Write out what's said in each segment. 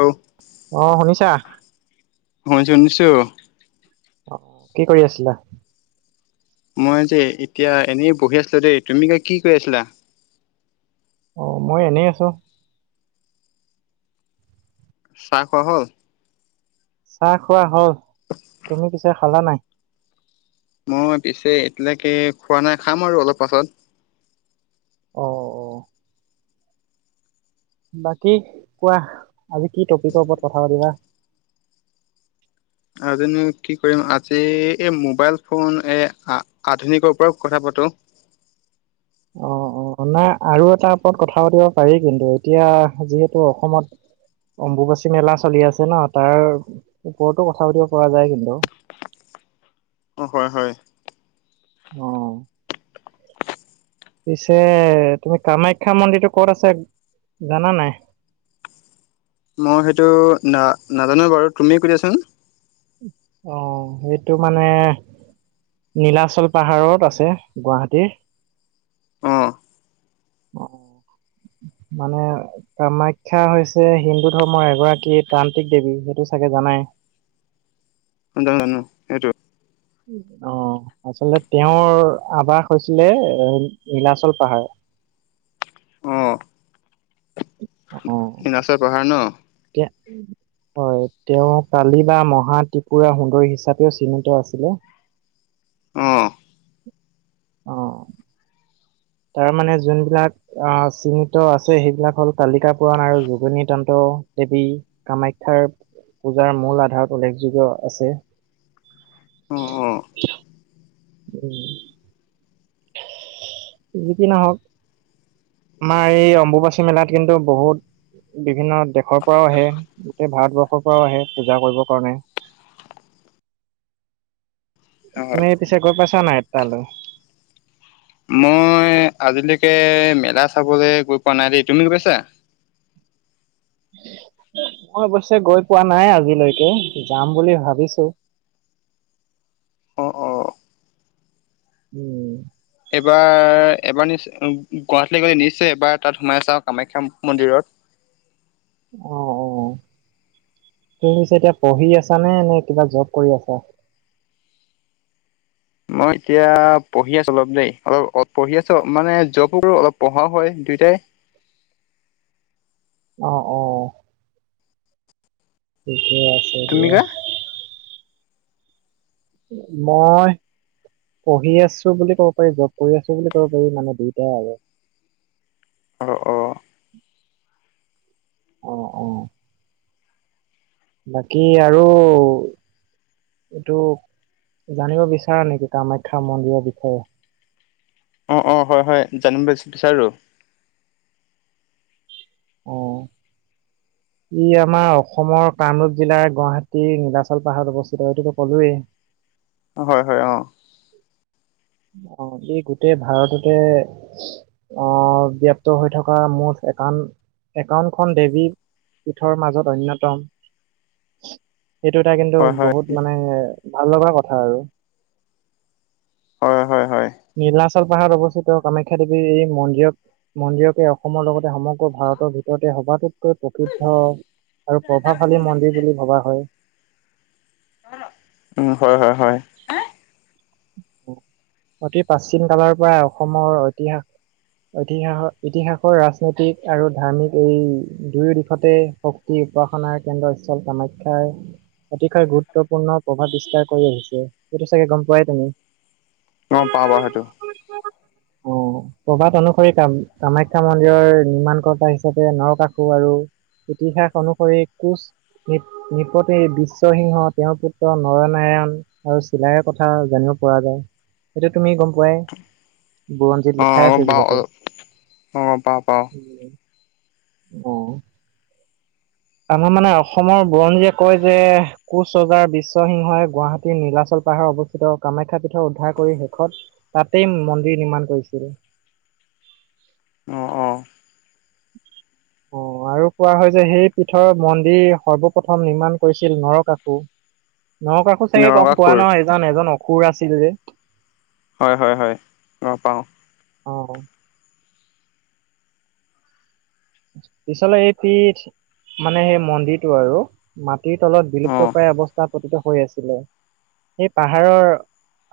অ, অ, শুনিছা? শুনিছোঁ শুনিছোঁ। অ, কি কৰি আছিলা। মই যে এতিয়া এনেই বহি আছিলো দেই তুমি কে কি কৰি আছিলা। অ, মই এনেই আছো। চাহ খোৱা হ'ল। চাহ খোৱা হ'ল তুমি পিছে খালা নাই? মই পিছে এতিয়ালৈকে খোৱা নাই খাম আৰু অলপ পাছত। অ, অ, বাকী কোৱা আজি কি টপিকৰ ওপৰত কথা পাতিবা। আৰুজন কি কৰিম আজি এই মোবাইল ফোন এ আধুনিকৰ পৰাও কথা পাতো। অ, অ, নাই আৰু এটা ওপৰত কথা পাতিব পাৰি কিন্তু এতিয়া যিহেতু অসমত। অম্বুবাচী মেলা চলি আছে ন, তাৰ ওপৰতো কথা পাতিব পৰা যায় কিন্তু। অ, হয় হয়। অ পিছে তুমি কামাখ্যা মন্দিৰতটো ক'ত আছে জানা নাই? মই সেইটো না নাজানো বাৰু তুমি কয় দিয়া চোন। অ, সেইটো মানে। নীলাচল পাহাৰত আছে গুৱাহাটীৰ। অ অ, মানে। কামাখ্যা হৈছে হিন্দু ধৰ্মৰ এগৰাকী তান্ত্ৰিক দেৱী সেইটো চাগে জানাই। [unintelligible] অ, আচলতে তেওঁৰ আৱাস হৈছিলে এ নীলাচল পাহাৰ। অ, অ, নীলাচল পাহাৰ ন, [inaudible] হয় তেওঁ কালি বা মহা ত্ৰিপুৰা সুন্দৰ হিচাপেও চিহ্নিত আছিলে। [unintelligible] অ, অ, তাৰমানে যোনবিলাক। আহ চিহ্নিত আছে সেইবিলাক হ'ল কালিকা পুৰাণ আৰু যোগনী তন্ত দেৱী। কামাখ্যাৰ পূজাৰ মূল আধাৰত উল্লেখযোগ্য আছে। অ উম, যিকি নহক। আমাৰ এই অম্বুবাচী মেলাত কিন্তু বহুত। বিভিন্ন দেশৰ পৰাও আহে, গোটেই ভাৰতবৰ্ষৰ পৰাও আহে, পূজা কৰিবৰ কাৰণে অ হয় তুমি পিছে, গৈ পাইছা নাই তালৈ? মই, আজিলৈকে, মেলা চাবলৈ গৈ পোৱা নাই, দেই তুমি গৈছা? মই, অৱশ্যে গৈ পোৱা নাই, আজিলৈকে যাম বুলি ভাবিছো। অ', অ', উম, এইবাৰ, এবাৰ, নি গুৱাহাটল গলে নিশ্চয়, এবাৰ তাত সোমাই আছা আৰু কামাখ্যা মন্দিৰত। অ', তুমি পিছে এতিয়া, পঢ়ি আছা নে নে কিবা জব কৰি আছা মই এতিয়া, পঢ়ি আছো অলপ দেই, অলপ অ', পঢ়ি আছো মানে, জবো কৰোঁ অলপ পঢ়াও হয় দুয়োটাই অ', তুমি কা [unintelligible] মই, পঢ়ি আছো বুলি ক'ব পাৰি, জব কৰি আছো বুলি ক'ব পাৰি মানে দুইটাই আৰু অ', অ', অ', বাকী, আৰু এইটো, জানিব বিচাৰা নেকি, কামাখ্যা মন্দিৰৰ বিষয়ে অ', অ', হয়, হয়, জানম বি বিচাৰো- অ', ই, আমাৰ অসমৰ কামৰূপ জিলাৰ, গুৱাহাটীৰ নীলাচল পাহাৰ অৱস্থিত এইটোতো ক'লোৱেই হয়, হয়, অ', অ', ই গোটেই ভাৰততে আহ [unintelligible] হৈ থকা মঠ একাউণ্ট একাউণ্টখন দেবি পীঠৰ মাজত অন্যতম সেইটো এটা কিন্তু, হয় হয় বহুত মানে ভাল লগা কথা আৰু হয়, হয়, হয় নীলাচল পাহাৰত অৱস্থিত, কামাখ্যা দেৱীৰ এই মন্দিৰত। মন্দিৰকে, অসমৰ লগতে সমগ্ৰ ভাৰতৰ ভিতৰতে সবাতোতকৈ প্ৰসিদ্ধ আৰু প্ৰভাৱশালী মন্দিৰ বুলি ভবা হয়। উ, হয়, হয়, হয়, অতি, প্ৰাচীন কালৰ পৰা অসমৰ ঐতিহাস ইতিহাসৰ, ইতিহাসৰ, ৰাজনৈতিক আৰু ধাৰ্মিক এই দুয়ো দিশতে। শক্তি উপাসনাৰ কেন্দ্ৰস্থল কামাখ্যাৰ। অতিশয় গুৰুত্বপূৰ্ণৃ, প্ৰভাৱ বিস্তাৰ কৰি আহিছে সেইটো চাগে গম পোৱাই তুমি অ', বাৰু সেইটো অ', প্ৰভাত অনুসৰি, কাম কামাখ্যা মন্দিৰৰ, নিৰ্মাণকৰ্তা হিচাপে নৰকাসু আৰু ইতিহাস অনুসৰি কোচ নপটে বিশ্বসিংহ তেওঁৰ পুত্ৰ নৰনাৰায়ণ, আৰু চিলাই কথা জানিব পৰা যায়, সটো তুমি গম পোৱাই বুৰঞ্জিত, অ লিখাই গম আছে পাওঁ যিহেতু অলপ অ গম পাওঁ পাওঁ অ', আমাৰ মানে, অসমৰ বুৰঞ্জীয়ে কয় যে কোচ ৰজাৰ, বিশ্বসিংহই গুৱাহাটীৰ নীলাচল পাহাৰৰ অৱস্থিত কামাখ্যা পীঠৰ উদ্ধাৰ কৰি শেষত তাতে, মন্দিৰ নিৰ্মাণ কৰিছিল। অ', অ', অ', আৰু কোৱা হয়, যে সেই পীঠৰ মন্দিৰ সৰ্বপ্ৰথম নিৰ্মাণ কৰিছিল নৰকাকু নৰকাসোকো চাগে গম পোৱা নৰকাসুৰ ন, এজনান এজন অসুৰ আছিল যে হয়, হয়, হয়, গম পাওঁ। অ পিছালে এই প মানে সেই মন্দিৰটো আৰু মাটিৰ তলত অ বিলুপ্তপায় অৱস্থা পতিত হৈ আছিলে সেই পাহাৰৰ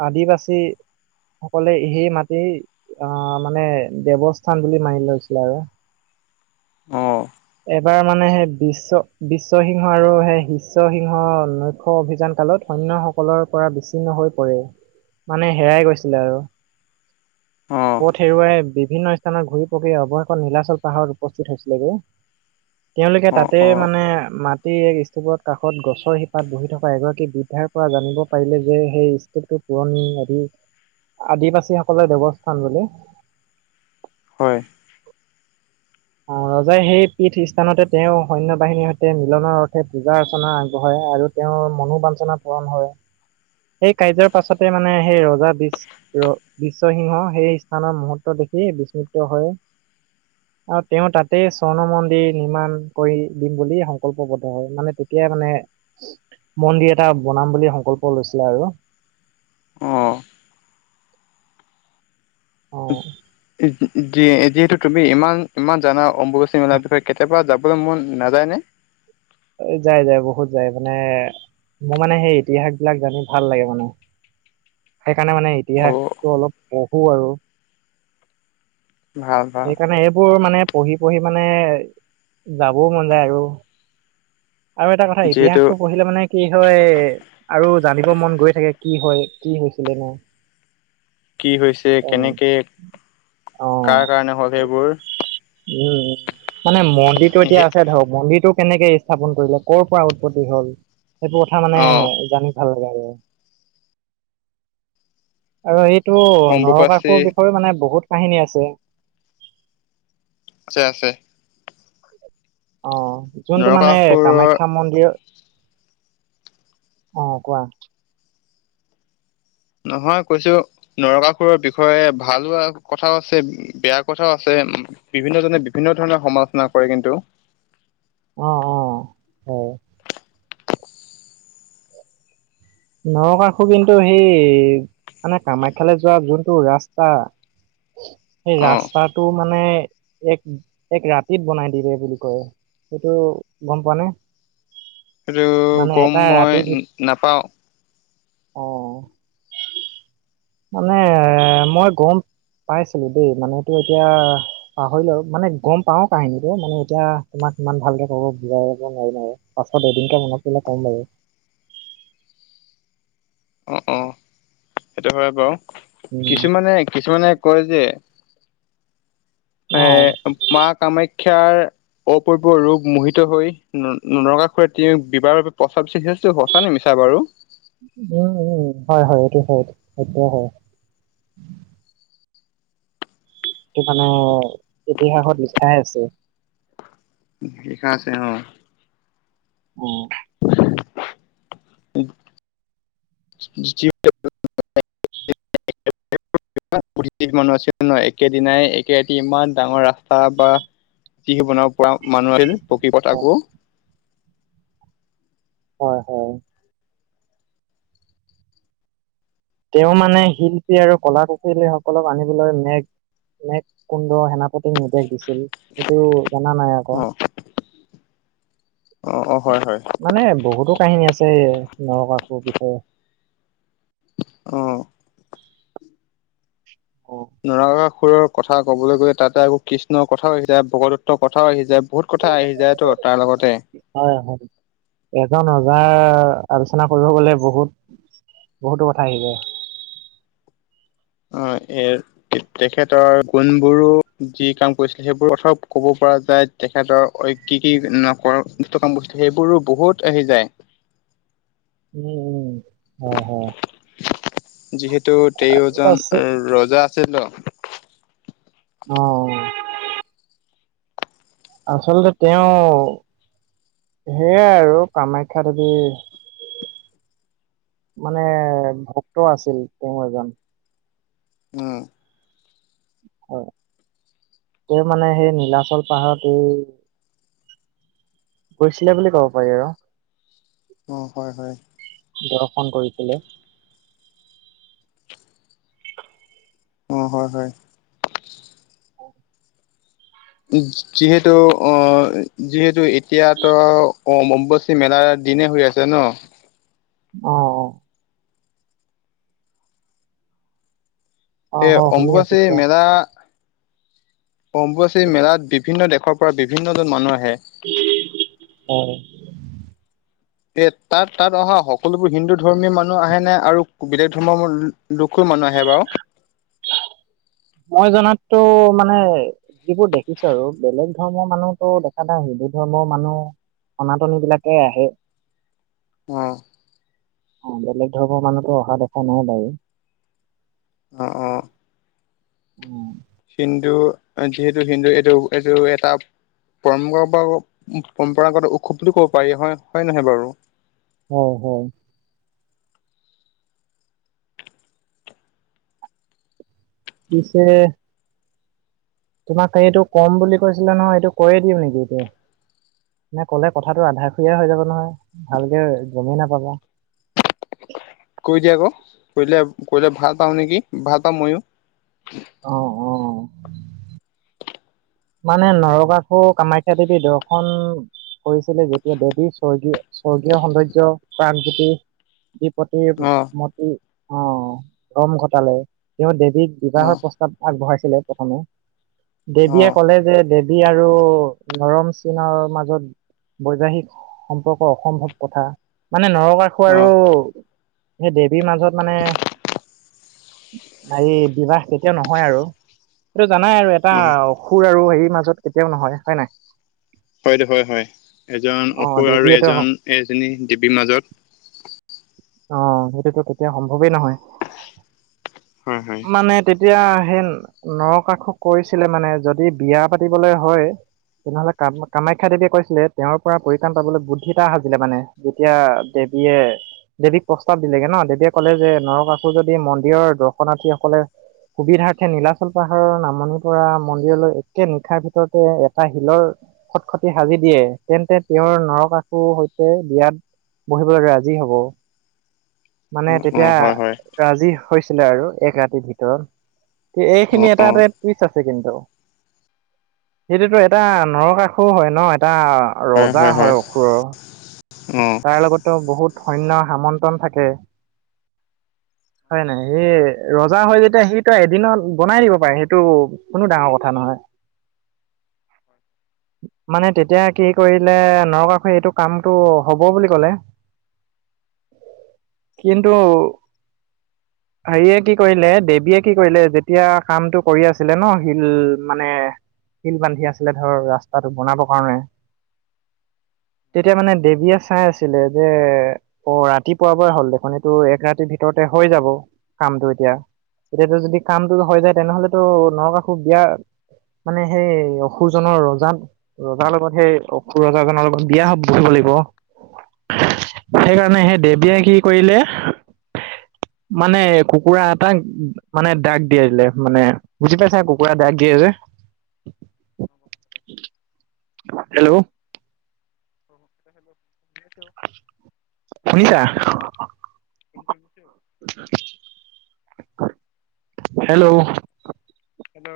আদিবাসী সকলে সেই মাটিৰ অ মানে দেৱস্থান বুলি মানি লৈছিলে আৰু অঁ এবাৰ মানে সেই বিশ্ব বিশ্বসিংহ আৰু সেই শিষ্যসিংহ লক্ষ্য় অভিযান কালত সৈন্যসকলৰ পৰা বিচ্ছিন্ন হৈ পৰে মানে হেৰাই গৈছিলে আৰু অ পথ হেৰুৱাই বিভিন্ন স্থানত ঘূৰি পকি অৱশেষত নীলাচল পাহৰ উপস্থিত হৈছিলেগৈ তেওঁলোকে অ তাতে অ মানে মাটিৰ এক স্তুপত কাষত গছৰ শিপাত বহি থকা এগৰাকী বৃদ্ধাৰ পৰা জানিব পাৰিলে যে সেই স্তপটো পুৰণি আদি আদিবাসী সকলৰ দেৱস্থান বোলে হয় ৰজাই সেই পীঠ স্থানতে তেওঁ সৈন্য বাহিনীৰ সৈতে মিলনৰ অৰ্থে পূজা অৰ্চনা আগবঢ়ায় আৰু তেওঁৰ মনোবাঞঞ্চনা পূৰণ হয় সেই কাৰ্যৰ পাছতে মানে সেই ৰজা বীজ ৰ বিশ্বসিংহ সেই স্থানৰ মুহূৰ্ত দেখি বিস্মিত হয় আৰু তেওঁ তাতে স্বৰ্ণ মন্দিৰ নিৰ্মাণ কৰি দিম বুলি সংকল্প বদ্ধ হয় মানে তেতিয়াই মানে মন্দিৰ এটা বনাম বুলি সংকল্প লৈছিলে আৰু অঁ অ উ যিহেতু তুমি ইমান ইমান জানা অম্বুবাচী মেলাৰ বিষয়ে কেতিয়াবা যাবলৈ মন নাযায়নে যাই যাই বহুত যায় মানে মোৰ মানে সেই ইতিহাস বিলাক জানি ভাল লাগে মানে সেইকাৰণে মানে অ' ইতিহাসটো অলপ পঢ়ো আৰু ভাল ভাল সেইকাৰণে এইবোৰ মানে পঢ়ি পঢ়ি মানে যাবও মন যায় আৰু আৰু এটা কথা যিহেতু ইতিহাসটো পঢ়িলে মানে কি হয় আৰু জানিব মন গৈ থাকে কি হয় কি হৈছিলে নে কি হৈছে কেনেকৈ অ'। কাৰ কাৰণে হ'ল সেইবোৰ উম মানে মন্দিৰটো এতিয়া সেই- আছে ধৰক মন্দিৰটো কেনেকে স্থাপন কৰিলে কৰ' পৰা উৎপত্তি হল সেইবোৰ কথা মানে অ' জানি ভাল আৰু সেইটো অম্বুবাচী নৰকাকোৰ মানে বহুত কাহিনী আছে আছে আছে অ যোনটো মানে নৰকাসুৰৰ কামাখ্যা মন্দিৰত অ কোৱা নহয় কৈছো নৰকাসুৰৰ বিষয়ে ভাল কথাও আছে বেয়া কথাও আছে বিভিন্ন জনে বিভিন্ন ধৰণৰ সমালোচনা কৰে কিন্তু অ অ হয় নৰকষু কিন্তু সেই মানে কামাখ্যালৈ যোৱা যোনটো ৰাস্তা সেই অ' ৰাস্তাটো মানে এক এক ৰাতিত বনাই দিবে বুলি কয় সেইটো গম প নে আৰু মানে গম এটা মই ৰাতিৰ ভিত নাপাওঁ অ মানে মই গম পাইছিলো দেই মানে এইটো এতিয়া পাহৰিলও মানে গম পাও কাহিনীটো মানে এতিয়া তোমাক ইমান ভালকে কব বুজাই লব নোৱাৰিম আৰু পাছত এদিনকে মনত পিললে কম বাৰু অ অ সেইটো হয় বাৰু উম কিছুমানে কিছুমানে কয় যে অ এ মা কামাখ্যাৰ অপূপূ ৰোগ মোহিত হৈ ন নৰগা খুৰা বিবাৰৰ বাবে পচাবিছে শেষ টো সঁচা নি মিছা বাৰু উম উম হয় হয় এইটো হয় সেইটোয়ে হয় কি মানে ইতিহাসত লিখাই আছে লিখা আছে অ', উম, [inaudible] [unintelligible] মানুহ আছিল ন' একেদিনাই একেৰাটি ইমান ডাঙৰ ৰাস্তা বা তিহি বনাব পৰা মানুহ আছিল পকী পতাকো হয়, হয়, তেওঁ মানে শিল্পী আৰু কলা কুশলী সকলক আনিবলৈ মেঘ [unintelligible] কুণ্ড সেনাপতিক নিৰ্দেশ দিছিল। সেইটো জানা নাই আকৌ। অ অ অ হয় হয় মানে বহুতো কাহিনী আছে এই নৰকাসুৰ বিষয়ে। অ অ', নৰাকাসুৰৰ কথা ক'বলৈ গ'লে, তাতে আকৌ কৃষ্ণৰ কথাও আহি যায়, ভগদত্তৰ কথাও আহি যায় বহুত কথা আহি যায় তো তাৰ লগতে অ', হয়, এজন ৰজাৰ আলোচনা কৰিব গলে বহুত বহুতো কথা আহি যায়। হয়, এ তেখেতৰ গুণবোৰো যি কাম কৰিছিল সেইবোৰ কথাও ক'ব পৰা যায়। তেখেতৰ অই কি কি নকৰ [unintelligible] সেইবোৰো বহুত আহি যায়। উম, উম, হয়, হয়, যিহেতু তেওঁ আৰু এজন আছে ৰজা আছিল ন' অ', আচলতে তেওঁ সেয়াই আৰু কামাখ্যা দেৱী মানে ভক্ত আছিল তেওঁ এজন। উম, হয়, তেওঁ মানে সেই নীলাচল পাহাৰত এই গৈছিলে বুলি ক'ব পাৰি আৰু অ', হয়, হয়, দৰ্শন কৰিছিলে অ', হয়, হয়, যিহেতু অ', যিহেতু এতিয়াতো অম্ব মেলাৰ দিনে হৈ আছে ন'? অ', অ', অ এই অ শুনি আছো অম্বুবাচী কোৱা মেলা অম্বুবাচী মেলাত বিভিন্ন দেশৰ পৰা বিভিন্নজন মানুহ আহে। হয়, এ তাত তাত অহা সকলোবোৰ হিন্দু ধৰ্মীয় মানুহ আহে নে আৰু বেলেগ ধৰ্মৰ লোকো মানুহ আহে বাৰু মই জনাততো মানে যিবোৰ দেখিছো আৰু বেলেগ ধৰ্মৰ মানুহতো দেখা নাই হিন্দু ধৰ্মৰ মানুহ সনাতনী বিলাকে আহে। অ', অ', বেলেগ ধৰ্মৰ মানুহটো অহা দেখা নাই বাৰু। অ', অ', উম, হিন্দু যিহেতু হিন্দু এইটো এইটো এটা পৰম্পৰা বা পৰম্পৰাগত উৎসৱ বুলি ক'ব পাৰি হয় হয় নহয় বাৰু? হয়, হয়, পিছে তোমাক এইটো কম বুলি কৈছিলে নহয় এইটো কৰি দিও নেকি এতিয়াই। এনে কলে কথাটো আধা খিনিহে হৈ যাব নহয় ভালকে গমেই নাপাবা। কৈ দিয়া আকৌ কৈ দিলে কৈ দিলে ভাল পাওঁ নেকি ভাল পাওঁ ময়ো। অ', অ'। মানে নৰকাসুৰ, কামাখ্যা দেৱী দৰ্শন কৰিছিলে যেতিয়া দেৱীৰ স্বৰ্গীয় স্বৰ্গীয় সৌন্দৰ্য প্ৰাণজ্যোতি যি প্ৰতি অ মূত্তী ৰম ঘটালে তেওঁ দেৱীক অ বিবাহৰ প্ৰস্তাৱ আগবঢ়াইছিলে প্ৰথমে, অ দেৱীয়ে ক'লে যে দেৱী আৰু নৰম চিনৰ মাজত বৈবাহিক সম্পৰ্ক অসম্ভৱ কথা মানে নৰকাসুৰ অ হয় আৰু সেই দেৱীৰ মাজত মানে হেৰি বিবাহ কেতিয়াও নহয় আৰু সেইটো জানাই আৰু এটা সুৰ আৰু হেৰিৰ মাজত কেতিয়াও নহয় হয় নে নাই। হয় দে হয় হয়। এজন অ অসুৰ আৰু দেৱীয়েতো এজন এজনী দেৱীৰ মাজত অ' সেইটোতো কেতিয়াও সম্ভৱেই নহয় হয় হয় মানে তেতিয়া সেই নৰকাসুৰক কৈছিলে মানে যদি বিয়া পাতিবলৈ হয় তেনেহ'লে কামাখ্যা দেৱীয়ে কৈছিলে তেওঁৰ পৰা পৰিত্ৰাণ পাবলৈ বুদ্ধি এটা সাজিলে মানে যেতিয়া দেৱীয়ে দেৱীক প্ৰস্তাৱ দিলেগে ন, দেৱীয়ে ক'লে যে নৰকাসুৰে যদি মন্দিৰৰ দৰ্শনাৰ্থীসকলে সুবিধাৰ্থে নীলাচল পাহাৰৰ নামনিৰ পৰা মন্দিৰলৈ একে নিশাৰ ভিতৰতে এটা শিলৰ খটখটি সাজি দিয়ে তেন্তে তেওঁৰ নৰকাসুৰৰ সৈতে বিয়াত বহিব লে ৰাজী হ'ব। মানে অ অ তেতিয়া হয় হয় ৰাজী হৈছিলে আৰু এক ৰাতিৰ ভিতৰত অ এইখিনি অ এটাতে টুইষ্ট আছে কিন্তু সেইটোতো এটা নৰকাসুৰ হয় ন এটা ৰজা হয় অসুৰৰ অ তাৰ লগততো বহুত সৈন্য সামন্ত্ৰন থাকে। হয় নাই? সি ৰজা হয় যেতিয়া সিটো এদিনত বনাই দিব পাৰে সেইটো কোনো ডাঙৰ কথা নহয়। মানে তেতিয়া কি কৰিলে নৰকাসুৰে এইটো কাম এইটো হ'ব বুলি ক'লে কিন্তু [inaudible] হেৰিয়ে কি কৰিলে দেৱীয়ে কি কৰিলে যেতিয়া কামটো কৰি আছিলে ন শিল মানে শিল বান্ধি আছিলে ধৰ ৰাস্তাটো বনাবৰ কাৰণে। তেতিয়া মানে দেৱীয়ে চাই আছিলে যে অ' ৰাতিপুৱাবৰে হ'ল দেখোন এইটো এক ৰাতিৰ ভিতৰতে হৈ যাব কামটো এতিয়া এতিয়া যদি কামটো হৈ যায় তেনেহ'লেতো নকাসুৰ বিয়া মানে সেই অসুৰজনৰ ৰজা, ৰজাৰ লগত সেই অসুৰ ৰজাজনৰ লগত বিয়া হ'ব। [unintelligible] সেইকাৰণে সেই দেৱীয়ে কি কৰিলে মানে কুকুৰা এটাক মানে দাক দিয়াই দিলে মানে বুজি পাইছা নাই কুকুৰাই দাক দিয়ে যে [inaudible] হেল্ল'। [inaudible] শুনিছা? কজছ হেল্ল, সটো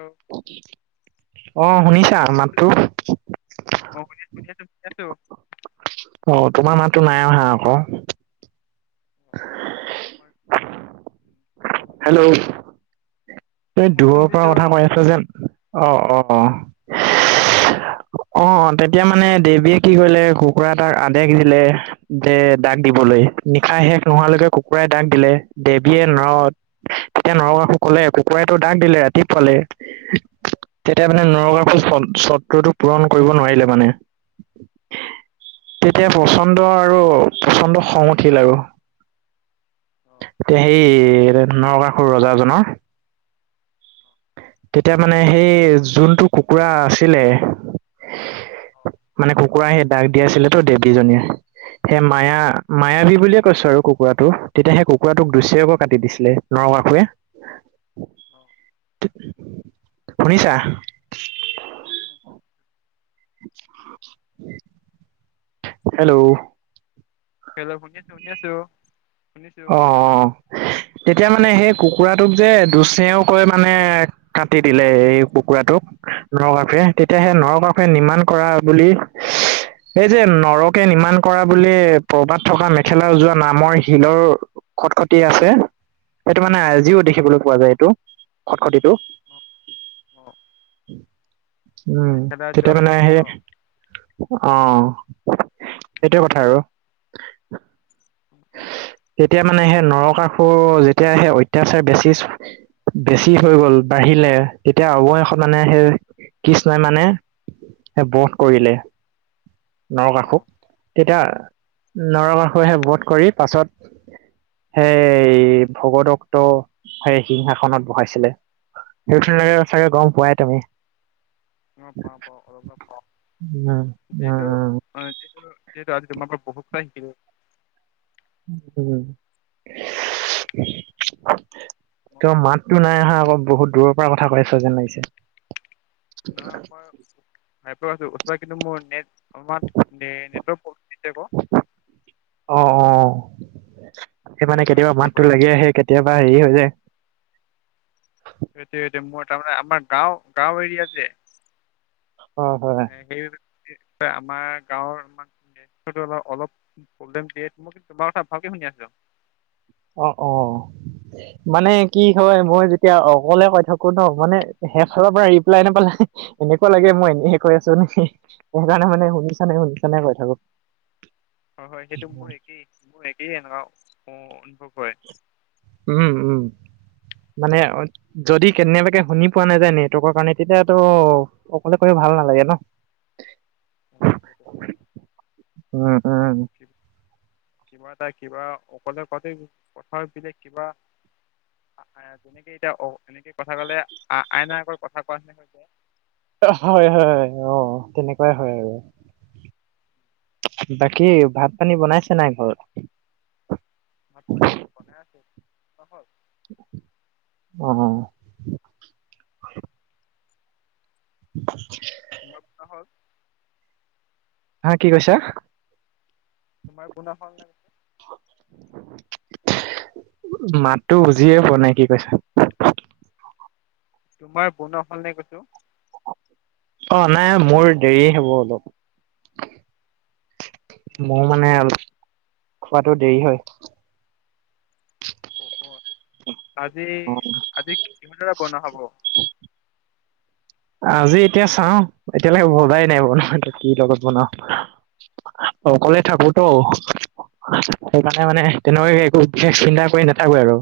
অ, শুনিছ শুনি আছো অ, শুনি আছো শুনি আছো শুনি আছো অ, তোমাৰ মাততো নাই অহা আকৌ। অ, অ, মানে হেল্ল, অ তই শুনিছো দূৰৰ পৰা শুনিছো কথা পাৰি আছ যেন অ, অ, অ, অ, তেতিয়া মানে দেৱীয়ে কি কৰিলে কুকুৰা এটাক আদেেশ দিলে। যে দাগ দিবলৈ নিশা শেষ নোহোৱালৈকে কুকুৰাই দাগ দিলে দেৱীয়ে ন তেতিয়া নৰকাসুৰ সকলে কুকুৰাইতটো দাগ দিলে ৰাতিপুৱালে তেতিয়া মানে নৰকাসুৰ চত্ৰটো পূৰণ কৰিব নোৱাৰিলে মানে। তেতিয়া পচন্দ আৰু পচন্দ খং উঠি লে আৰু। এতিয়া সেই এ, নৰকাষুৰ ৰজাজনৰ। তেতিয়া মানে সেই যোনটো কুকুৰা আছিলে মানে কুকুৰা সেই দাগ দিয় আছিল তো দেৱীজনীয়ে। সেই মায়া মায়াবী বুলিয়ে কৈছো আৰু কুকুৰাটো তেতিয়া সেই কুকুৰাটোক দুচৰেক কৈ কাটি দিছিলে। নৰকাসুৰে। অ'। শুনিছা? [inaudible] হেল্ল'। হেল্ল'। শুনি আছো শুনি আছো। শুনিছো অ', অ', তেতিয়া মানে সেই কুকুৰাটোক যে দুচেও কৈ মানে কাটি দিলে এই কুকুৰাটোক নৰ কাফেৰে তেতিয়া অ সেই নৰ কাফৰে নিমান কৰা বুলি এই যে নৰকে নিৰ্মাণ কৰা বুলি পৰ্বাত থকা মেখেলা উ যোৱা নামৰ শিলৰ খট খটিটো আছে সেইটো মানে আজিও অ দেখিবলৈ পোৱা যায় এইটো খট খটিটো অ অ উম, মেখেলা তেতিয়া মানে সেই যোৱা অ অ', সেইটোয়ে কথা আৰু উ অ'। তেতিয়া মানে সেই নৰকাসুৰ যেতিয়া সেই অত্যাচাৰ বেছি বেছি হৈ গ'ল বাঢ়িলে তেতিয়া অৱশেষ মানে সেই কৃষ্ণ নাই মানে সেই বধ কৰিলে অ অ নৰকাসুক তেতিয়া নৰকাসুহে বধ কৰি পাছত সেই ভগদক্ত সেই সিংহাসনত বহাইছিলে সেইটোৱে চাগে গম পোৱাই তুমি অ', পাওঁ, পাওঁ অলপ অলপ পাওঁ উম যিহেতু উম উম অ' যিহেতু আজি আম পৰা বহুত কথা শিকিলো [unintelligible] ত মাততো নাই অহা আকৌ বহুত দূৰৰ পৰা কথা কৈ আছা যেন লাগিছে। মই [unintelligible] কিন্তু মোৰ নেট নেট প্ৰব্লেম অ', অ', সেই মানে সেইটো কাৰণে কেতিয়াবা দৌৰিব মাতটো পাৰিছো লাগি আহে কেতিয়াবা হেৰি হৈ যায়। সেইটো স মোৰ তাৰমানে আমাৰ গাঁও গাঁও এৰিয়া যে হয়, হয়। সেই আমাৰ গাঁৱৰ আম অলপ দিয় মই কিন্ত তোমাৰ কথা ভালকে শুনি আছোঁ। অ', অ'। মানে কি হয় মই যেতিয়া অকলে কৈ থাকো ন মানে শেষফালৰ পৰা ৰিপ্লাই নাপালে এনেকুৱা লাগে মই এনে কৈ আছো নেকি সেইকাৰণে মানে শুনিছা নে শুনিছ নে কৈ থাকো। হয়, হয় সেইটো মোৰ একেই মোৰ একেই এনেকুৱা অনুভৱ হয়। উম, উম মানে যদি কেনেবাকে শুনি পোৱা নাযায় নেটৱৰ্কৰ কাৰণে তেতিয়াতো অকলে ক ভাল নালাগে ন [unintelligible] উম উম [inaudible] কিবা এটা কিবা অকলে কতে কথাৰ বিলাক কিবা যেনেকে এতিয়া অ', এনেকে কথা কলে আইন আগত কথা কোৱাচিনি হৈছে হয়, হয়, হয় অ', তেনেকুৱাই হয় আৰু বাকী ভাত পানী বনাইছে নাই ঘৰত ভাত পানী বনাই আছে ন [unintelligible] অ', অ'। [unintelligible] তোমাৰ কি হল হা কি কৈছা। তোমাৰ পুনা সং [unintelligible] [inaudible] মাতটো বুজিয়ে পোৱা নাই কি কৈছা। তোমাৰ বনোৱা হ'ল নে কৈছো। অ', নাই মোৰ দেৰি হ'ব অলপ। মই মানে অলপ খোৱাটো দেৰি হয়। অ', আজি অ আজি কিমান দৰে বনোৱা হ'ব। আজি এতিয়া চাও এতিয়ালৈকে বনোৱাই নাই বনোৱাটো কি লগত বনাও। অকলে থাকোতো। সেইকাৰণে মানে তেনেকৈ একো বিশেষ চিন্তা কৰি নাথাকো আৰু।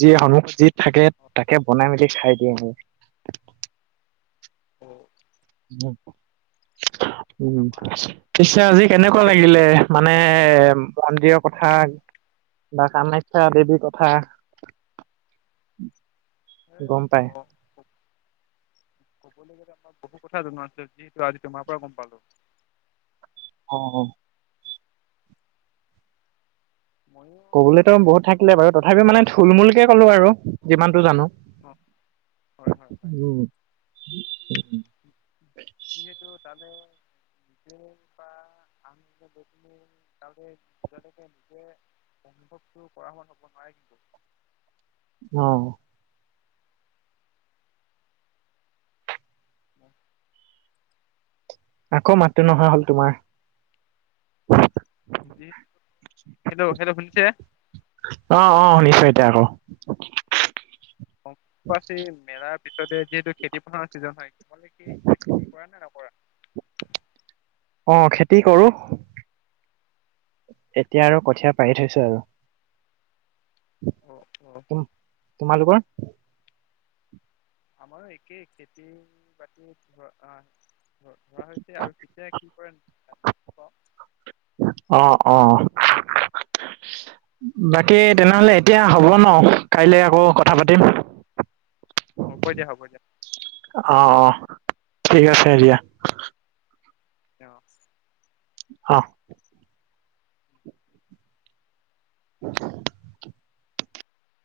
যি হ'ব যি থাকে থাকে তাকে বনাই মেলি খাই দিও আৰু। উম। উম, আমাৰ পিছে আজি কেনেকুৱা লাগিলে? মানে মন্দিৰৰ কথা বা কামাখ্যা দেৱীৰ কথা। গম পায়। ক'বলৈ গ'লে আমাক বহু কথা জনোৱা আছে যিহেতু আজি তোমাৰ পৰা গম পালো। অ', হয়। মইও। কবলৈতো বহুত থাকিলে বাৰু তথাপিও মানে থুলমূলকে ক'লো আৰু যিমানটো জানো। অ', হয়, হয়, হয়। উম যিহেতু তালে নিজে বা আমে ব নিজে [unintelligible] অভৱো কৰা হোৱা হ'ব নোৱাৰে কিন্তু [unintelligible] অ'। [inaudible] আকৌ মাতটো নহা হ'ল তোমাৰ। হেল্ল' হেল্ল' শুনিছে? অ', অ', শুনিছো এতিয়া আকৌ। [unintelligible] মেলাৰ পিছতে যিহেতু খেতি পথাৰৰ চিজন হয়। মানে কি এতিয়া খেতি কৰা নে নকৰা? অ', খেতি কৰো। এতিয়া আৰু কঠিয়া পাৰি থৈছো আৰু। অ', অ'। তুম তোমালোকৰ? আমাৰো একেই খেতি বাতি ধ-ধৰা হৈছে আৰু কেতিয়া কি [unintelligible] অ', অ'। বাকী তেনেহ'লে এতিয়া হ'ব ন কাইলে আকৌ কথা পাতিম। হ'ব দিয়া হ'ব দিয়া। অ', অ', ঠিক আছে দিয়া। অ'। অ'। [inaudible]